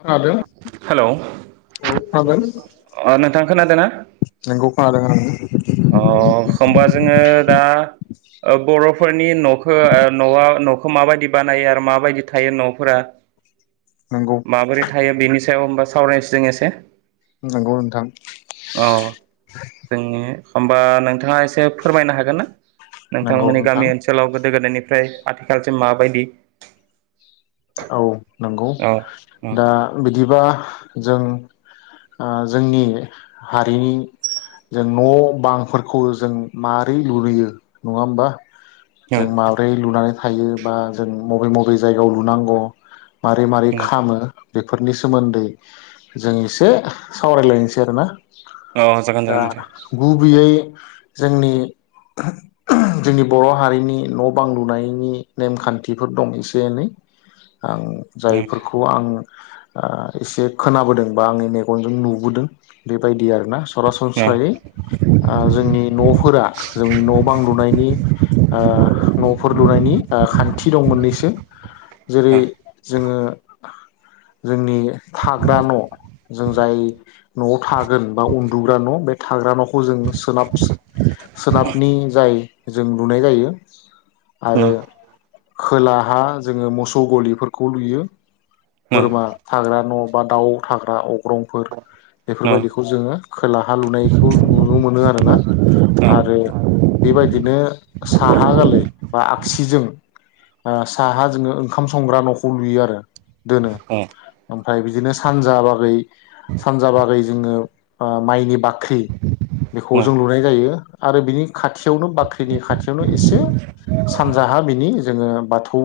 खोनादों हेल' औ खोनादों नोंथां खोनादों ना? नोंगौ खोनादों आं अ होमबा जोङो दा बर'फोरनि न'खौ न'आ न' खौ माबायदि बानायो आरो माबायदि थायो न'फोरा नोंगौ माबोरै थायो बेनि सायाव होनबा सावरायनोसै जों एसे नोंगौ नोंथां औ जोंनि होमबा नोंथाङा एसे फोरमायनो हागोन ना नोंगौ नोंथांमोननि नोंथां गामि ओनसोलाव गोदो गोदायनि बेनिफ्राय आथिखालसिम माबायदि औ नंगौ औ उम दा बिदिबा जों जोंनि हारिनि जों न' बांफोरखौ जों मारै लुुयो नङा होमबा? जों उम माब्रै लुनानै थायो बा जों मबे मबे जायगायाव लुनांगौ मारै मारै उम खामो बेफोरनि सोमोन्दै जों एसे सावरायलायनोसै आरो ना अ जागोन । दा जागोन नोंथां गुबैयै जोंनि जोंनि बर' हारिनि न' बां लुनायनि नेमखान्थिफोर दं एसे एनै । आं उम जायफोरखौ आं एसे खोनाबोदों बा आंनि मेगनजों नुबोदों बेबायदि आरोना । उम सरासनस्रायै जोंनि न'फोरा जोंनि न' बां लुनायनि न'फोर लुनायनि खान्थि दं मोननैसो । [inaudible] जेरै जोङो जोंनि थाग्रा न' । जों जाय न'आव थागोन बा उन्दुग्रा न' बे थाग्रा न' । खौ जों सोनाब सोनाबनि जाय जों लुनाय जायो आरो खोलाहा जोङो मोसौ गलिफोरखौ लुयो । बोरमा उम थाग्रा न' बा दाउ थाग्रा अग्रंफोर । बेफोरबायदिखौ जोङो खोलाहा लुनायखौ नुनो मोनो आरोना । आरो । साहा जोङो ओंखाम संग्रा न'खौ लुयो आरो दोनो । उम ओमफ्राय बिदिनो सानजा बागै सानजा बागै जोङो माइनि बाग ख्रि बेखौ उम जों लुनाय जायो आरो बिनि खाथियावनो बाख्रिनि खाथियावनो एसे सानजाहा बिनि जोङो बाथौ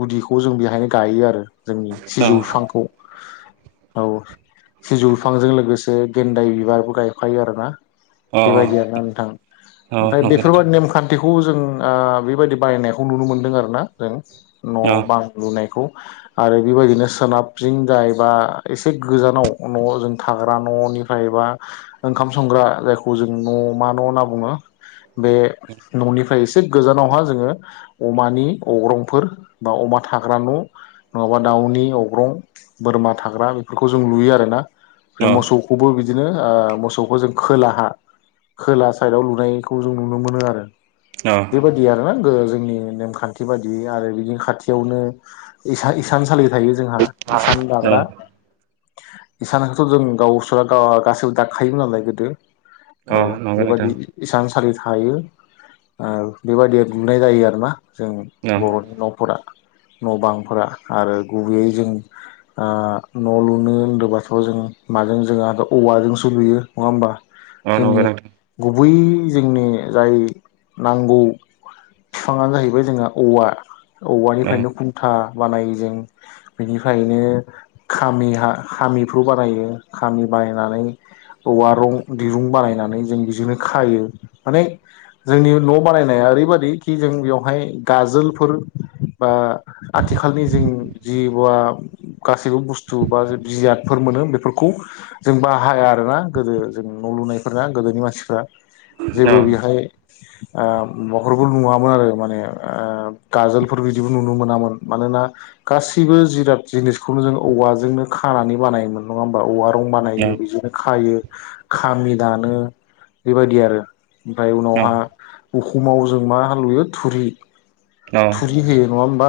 गुदिखौ जों बेहायनो गायो आरो जोंनि उम सिजौ बिफांखौ । औ सिजौ बिफांजों लोगोसे गेन्दाय बिबारबो गायखायो आरोना अ । बेबायदि आरोना नोंथां अ ओमफ्राय नंगौ नोंथां बेफोरबायदि नेमखान्थिखौ बेखौ जों बेबायदि बायनायखौ नुनो मोनदों आरोना जों अ न' बां लुनायखौ आरो बेबायदिनो सोनाबजोंं जायबा एसे गोजानाव न'आव जों थाग जाग्रा न'निफ्रायबा ओंख संग्रा जायखौ जों न' मा न' होनना बुङो । बे न'निफ्राय एसे गोजानावहा जोङो अमानि अग्रंफोर बा अमा थाग्रा न' नङाबा दाउनि अब्रं बोरमा थाग्रा बेफोरखौ जों लुयो आर ना । ओमफ्राय अ मोसौखौबो बिदिनो बिदिनो मोसौखौ जों खोलाहा खोला साइदआव लुनायखौ जों नुनो मोनो आरो अ बेबायाददि आरोना जोंनि नेमखान्थि बाददि आरो बिदिनो खाथि बेयावनो इसान सालि थायो जोंहा इसान अ दाग्रा । इसानखौथ' जों गावसोरा गासैबो दाखायोमोन नालाय गोदो । औ अ नंगौ नोंथां बेबायाददि इसान सलि थायो आरो बेबाददिया लुनाय जायो आरोना जों अ बर'नि न'फोरा । न' बांफोरा आरो गुबैयै जों न' लुनो होनदों बाथ' जोङो माजों जोंहा द औवाजों सो लुयो नङा होमबा? आ नगां [inaudible] बै जोंनि जाय नांगौ बिफाङानो जाहैबाय जोंहा औवा । अ ायनो खुन्था [inaudible] बानायो जों बेनिफ्रायनो खामि खामिफ्राव बानायो खामि । बायनानै । औवारं दिरुं बानायनानै जों बिजोंनो खायो माने जोंनि न' बानायनाया ओरैबादि कि जों बेवहाय गाजोलफोर बा आथिखालनि जों जि बा गासैबो बुस्थु बा बिजाद‌ फोर मोनो बेफोरखौ जों बाहाया आरोना गोदो जों न' लुनायफोरना गोदोनि मानसिफ्रा जेबो अ बेहाय ओ महरमोन नुवामोन आरो ओ माने गाजोलफोर बिदि जिबो नुनो मोनामोन मानोना गासैबो जिराद जिनिसखौनो जों औवाजोंनो खानानै बानाय नङा होमबा औवा रं अ बानायो बिदिनो खायो खामि दानो बेबायदि आरो। ओमफाय अ उनावहा उखुमाव जों मा हालुयो थुरि अ फुरि होयो नङा होमबा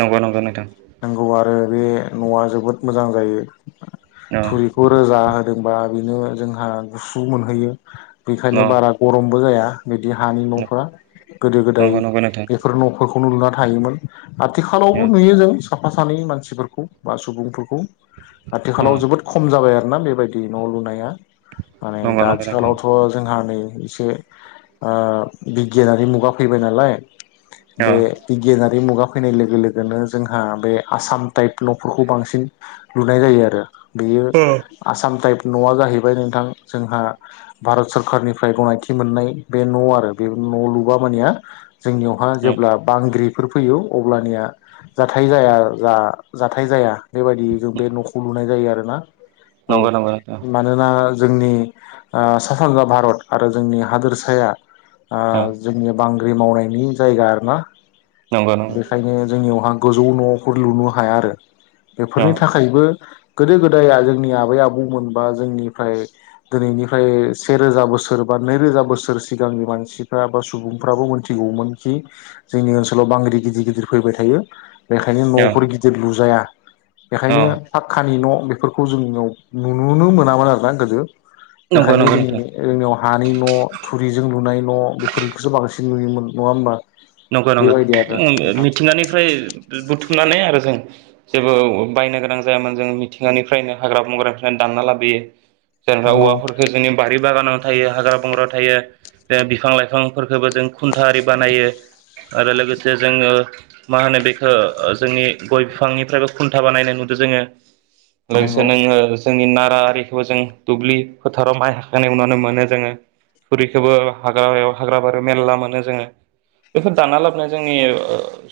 नंगौ नंगौ नोंथां नंगौ आरो। बे न'आ जोबोद मोजां जायो अ थुरिखौ रोजा होदोंबा। बेनो जोंहा गुसु मोनहैयो बेखायनो अ बारा गरमबो जाया। बिदि हानि न'फोरा गोदो गोदाय नंगौ नंगौ नोंथां बेफोर न'फोरखौनो लुना थायोमोन। आथिखालावबो अ नुयो जों साफा सानै मानसिफोरखौ बा सुबुंफोरखौ । अ आथिखालाव जोबोद खम जाबाय आरोना बेबायदि न' लुनाया । माने नंगौ दा नंगौ नोंथां आथिखालावथ' जोंहा नै एसे आ बिगियानारि मुगा फैबाय नालाय अ बे बिगियानारि। मुगा फैनाय लोगो लोगोनो जोंहा बे आसाम टाइप न'फोरखौ बांसिन लुनाय जायो आरो। बेयो अ आसाम टाइप न'आ जाहैबाय नोंथां जोंहा भारत सरखारनिफ्राय गनायथि मोननाय बे न' आरो बे न' लुबा मानिया जोंनियावहा जेब्ला बांग्रिफोर फैयो अब्लानिया जाथाय जाया जा जाथाय जाया। बेबादि जों बे न'खौ लुनाय जायो आरोना औ नंगौ नंगौ नोंथां मानोना। जोंनि आ सा सानजा भारत आरो जोंनि हादोरसाया आ अ जोंनि बांग्रि मावनायनि जायगा आरोना नंगौ नंगौ बेखायनो जोंनियावहा गोजौ न'फोर लुनो हाया आरो, अ बेफोरनि थाखायबो गोदो गोदाय जोंनि आबै आबौमोनबा जोंनिफ्राय दिनैनिफ्राय सेेरोजा बोसोर बा नैरोजा बोसोर सिगांनि मानसिफ्रा बा सुबुंफ्राबो मोनथिगौमोन । खि जोंनि ओनसोलाव बांग्रि गिदिर गिदिर फैबाय थायो बेखायनो अ न'फोर गिदिर लुजाया । अ बेखायनो पखक्कानि न' बेफोरखौ जोंनियाव नुुनो मोनामोन आरोना गोदो नंगौ बेखायनो नंगौ जोंनि नोंथां जोंनियाव हानि न' थुरिजों लुनाय न' बेफोरखौसो बांसिन नुयोमोन नङा होमबा? नंगौ नंगौ बेबायदि आरो ओ नोंथां मिथिंगानिफ्राय बुथुमनानै आरो जों जेबो बायनो गोनां जायामोन जों मिथिंगानिफ्रायनो हाग्रा बंग्रानिफ्रायनो दानना लाबोयो । जेनेबा नंगौ औवाफोरखौ जोंनि बारि बागानाव थायो हाग्रा बंग्रा थायो बिफां लाइफांफोरखौबो जों खुन्था आरि बानायो । आरो लोगोसे जोङो मा होनो बेखो जोंनि गय बिफांनिफ्रायबो खुन्था बानायनाय नुदों जोङो नोंसो नंगौ [unintelligible] जोंनि नारा आरिखौबो जों दुब्लि फोथाराव माइ हाखांनाय उनावनो मोनो जोङो । थुरिखौबो हाग्रायाव हाग्रा बारियाव मेरला मोनो जोङो । बेफोर दानना लाबोना जोंनि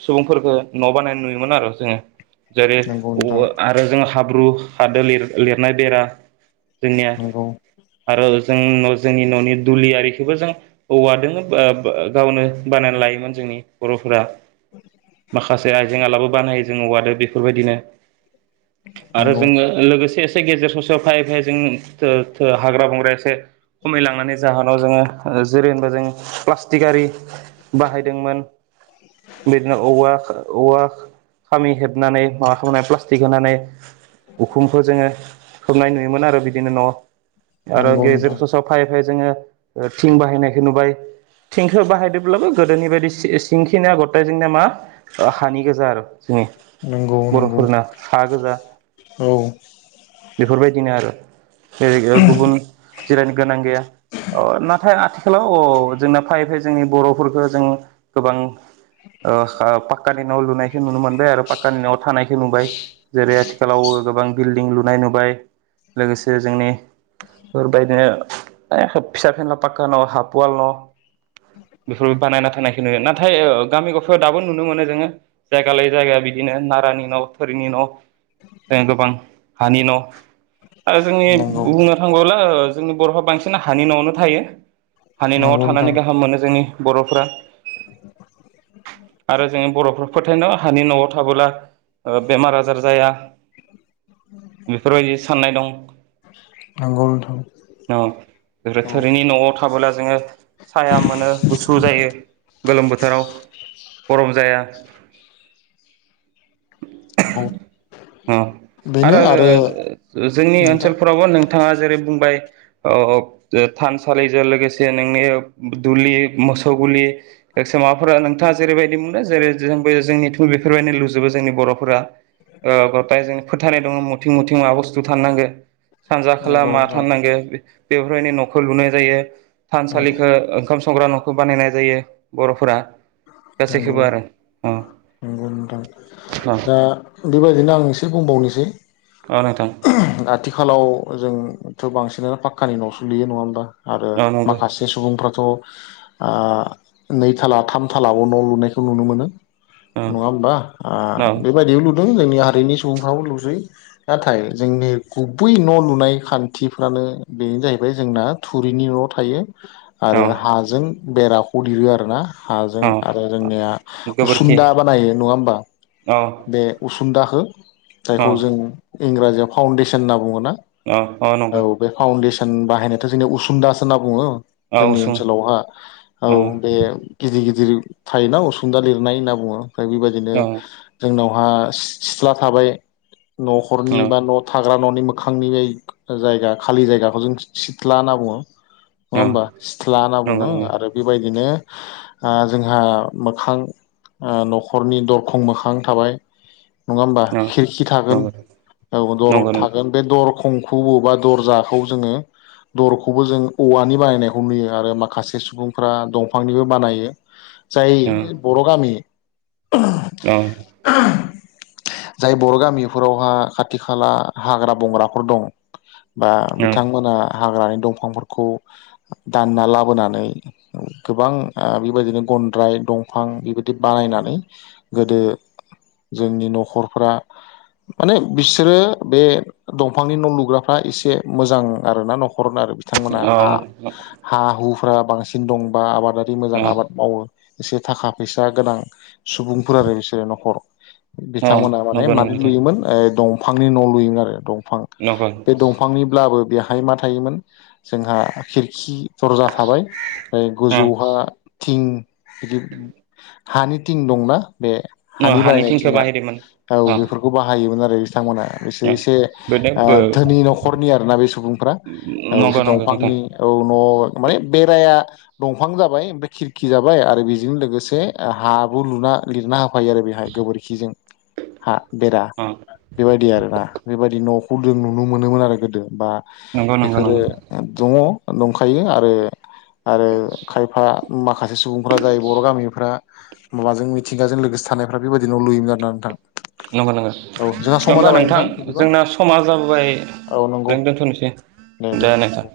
सुबुंफोरखौ न' बानायनाय नुयोमोन आरो जोङो । जेरै नंगौ औ नोंथां आरो जों हाब्रु हादो लिर लिरनाय बेरा जोंनिया नंगौ आरो जों न' जोंनि न'नि दुलि आरिखौबो जों औवादोंनो ओ बो गावनो बानायना लायो । मोन जोंनि बर'फोरा माखासे आइजें आलाबो बानायो जोङो औवादो बेफोरबायदिनो आरो नंगौ जोङो लोगोसे गेजेर ससेयाव फायै फायै जों थो थो हाग्रा बंग्राया एसे खमायलांनानै जाहा नाव जोङो जेरै होनबा जों प्लास्टिक आरि बाहायदोंमोन बिदिनो औवा औवा खामि हेबनानै माबा खालामनाय प्लास्टिक होनानै उखुमखौ जोङो खोबनाय नुयोमोन आरो बिदिनो न'आव आरो नंगौ गेजेर नोंथां ससेयाव फाइ फायै बे जोङो ओ थिं बाहायनायखौ नुबाय थिंखौ बाहायदोब्लाबो गोदोनि बायदि सिंखिनिया गथायजोंनि मा ओ हानि गोजा आरो जोंनि नंगौ नंगौ बर'फोरना हा गोजा औ बेफोरबायदिनो आरो जिरायग्रायाव गुबुन जिरायनो गोनां गैया अ नाथाय आथि आथिखालाव अ जोंना फायै फायै जोंनि बर'फोरखौ जों गोबां ओ ओ पाक क्कानि न' लुनायखौ नुनो मोनबाय आरो पाक्कानि न'आव थानायखौ नुबाय जेरै आथिखालाव गोबां बिल्डिं लुनाय नुबाय लोगोसे जोंनि बेबायदिनो ए खोब फिसा फेनना पाकका न' हाफ‌ वाल न' बिफोर बानायना थानायखौ नुयो नाथाय ओ गामि गफायाव दाबो नुनो मोनो जोङो जायगा लायै जायगा बिदिनो नारानि न' फोरनि न' जों गोबां हानि न' आरो जोंनि नंगौ बुंनो थाङोब्ला ओ जोंनि बर'फ्रा बांसिन हानि न'आवनो थायो हानि न'आव नंगौ थानानै नोंथां गाहाम मोनो जोंनि बर'फ्रा आरो जोङो बर'फोर फोथायनाय दं हानि न'आव थाबोला ओ बेमार आजार जाया बेफोरबायदि साननाय दं । नंगौ नोंथां बे औ थोरिनि न'आव थाबोला जोङो साया मोनो फ्रु जायो गोलोम बोथोराव गरम जाया । नंगौ । ओ आरो जोंनि नोंथां ओनसोलफोरावबो नोंथाङा जेरै बुंबाय औ औ थानसालिजों लोगोसे नोंनि दुलि मोसौ गुलि सैमा माबाफोरा नोंथाङा जेरैबायदि मोनो जेरै जों जोंनि बेफोरबायदिनो लुजोबो जोंनि बर'फोरा ओ इटाय जोंङो फोथायनाय दङ मथिं मथिं मा बुस्थु थानांगो । सानजा खोला नंगौ मा नोंथां थाननांगो बेफोरफ्रायनो न'खौ लुनाय जायो नंगौ थानसालिखो ओंखाम संग्रा न'खौ बानायनाय जायो बर'फोरा नंगौ गासैखौबो आरो अ नंगौ नोंथां अ दा बेबाय बेनो आं एसे बुंबावनोसै अ नोंथां आथिखालाव जों थ' बांसिनानो पाक्कानि न'सो लुयो नङा होमबा आरो औ नंगौ माखासे सुबुंफ्राथ' ओ नैथाला थाम थालाबो न' लुनायखौ नुनो मोनो। औ नङा होमबा आ औ बेबायदियाव लु जोंनि हारिनि सुबुंफ्राबो लुजै नाथाय जोंनि गुबै न' लुनाय खान्थिफ्रा बेनो जाहैबाय जोंना थुरिनि न' थायो। औ आरो हाजों बेराखौ लिरो आरोना हाजों औ आरो जोंनिया गोबोरखि उसुनदा बानायो नङा होमबा औ बे उसुंदाखो औ जायखौ जों इंराजियाव फाउन्डेसन होनना बुङोना औ औ नंगो। बन बाहायनायाथ' जोंनि उसुनदासो होनना बुङो औ जोंनि उसुं ओनसोलावहा औ बे गिदिर गिदिर थायोना असुनदा लिरनाय होनना बुङो ओमफ्राय बेबायदिनो औ जोंनाव हा सिथ्ला थाबाय औ न'खरनि बा न' थाग्रा न'नि म मोखांनि बे जायगा खालि जायगाखौ जों सिथ्ला होनना बुङो। नङा औ होमबा सिथ्ला होनना नंगौ बुङो नंगौ आरो बेबायदिनो ओ जोंहा मोखां ओ न'खरनि दरखं मोखां थाबाय नङा होमबा औ खिरखि थागोन नंगौ औ दर नंगौ नंगौ थागोन बे दर खंखुबो बा दरजाखौ जोङो दरखौबो जों औवानि बानायनायखौ नुयो आरो माखासे सुबुंफ्रा दंफांनिबो बानायो। औ जाय बर' गामि औ। जाय बर' गामिफोरावहा खाथि खाला हाग्रा बंग्राफोर दं। बा बिथांमोना हाग्रानि दंफांफोरखौ दानना लाबोनानै गोबां ओ बेबायदिनो गन्द्राय दंफां बेबायदि बानायनानै गोदो जोंनि न'खरफ्रा माने बिसोरो बे दंफांनि न' लुग्राफ्रा एसे मोजां आरोना नख' हरनो आरो बिथांमोना हा हा हुफ्रा बांसिन दं बा आबादारि मोजां औ आबाद मावो एसे थाखा फैसा गोनां सुबुंफोर आरो बिसोरो न'खर बिथांमोना माने नंगौ नंगौ मानो नोंथां लुयोमोन ओ दं दंफांनि न' लुयोमोन आरो दंफां नंगौ बे दंफांनिब्लाबो बेहाय मा थायोमोन जोंहा खिरखि दरजा थाबाय ओमफ्राय गोजौहा थिं बिदि हानि थिं दंना बे ओं हानि बारायनाय थिंखो थिंआ बाहायदोंमोन औ ओं बेफोरखौ बाहायोमोन आरो। बिथांमोना बिसोर ओं एसे बेनो ओ धोनि न'खरनि आरोना बे सुबुंफ्रा औ नंगौ बिसोर नंगौ नोंथां दंफांनि औ न' माने बेराया दंफां जाबाय ओमफ्राय खिरख खि जाबाय आरो बेजों लोगोसे हाबो लुना लिरना होफायो आरो बेहाय गोबोरखिजों। हा बेरा ओं बेबायदि आरोना बेबायदि न'खौ जों नुनो मोनोमोन आरो गोदो बा नंगौ नंगौ बेफोरो नंगौ दङ दंखायो आरो आरो खायफा माखासे सुबुंफ्रा जाय बर' गामिफ्रा माबाजों मिथिंगाजों लोगोसे थानायफ्रा बेबायदि न' लुयोमोन आरोना नोंथां। नंगौ नंगौ औ जोंहा समा माबा जाबाय नोंथां बिदिबा जोंना समा जाबोबाय औ नंगौ ओ दोनथ'नोसै दे नोंथां।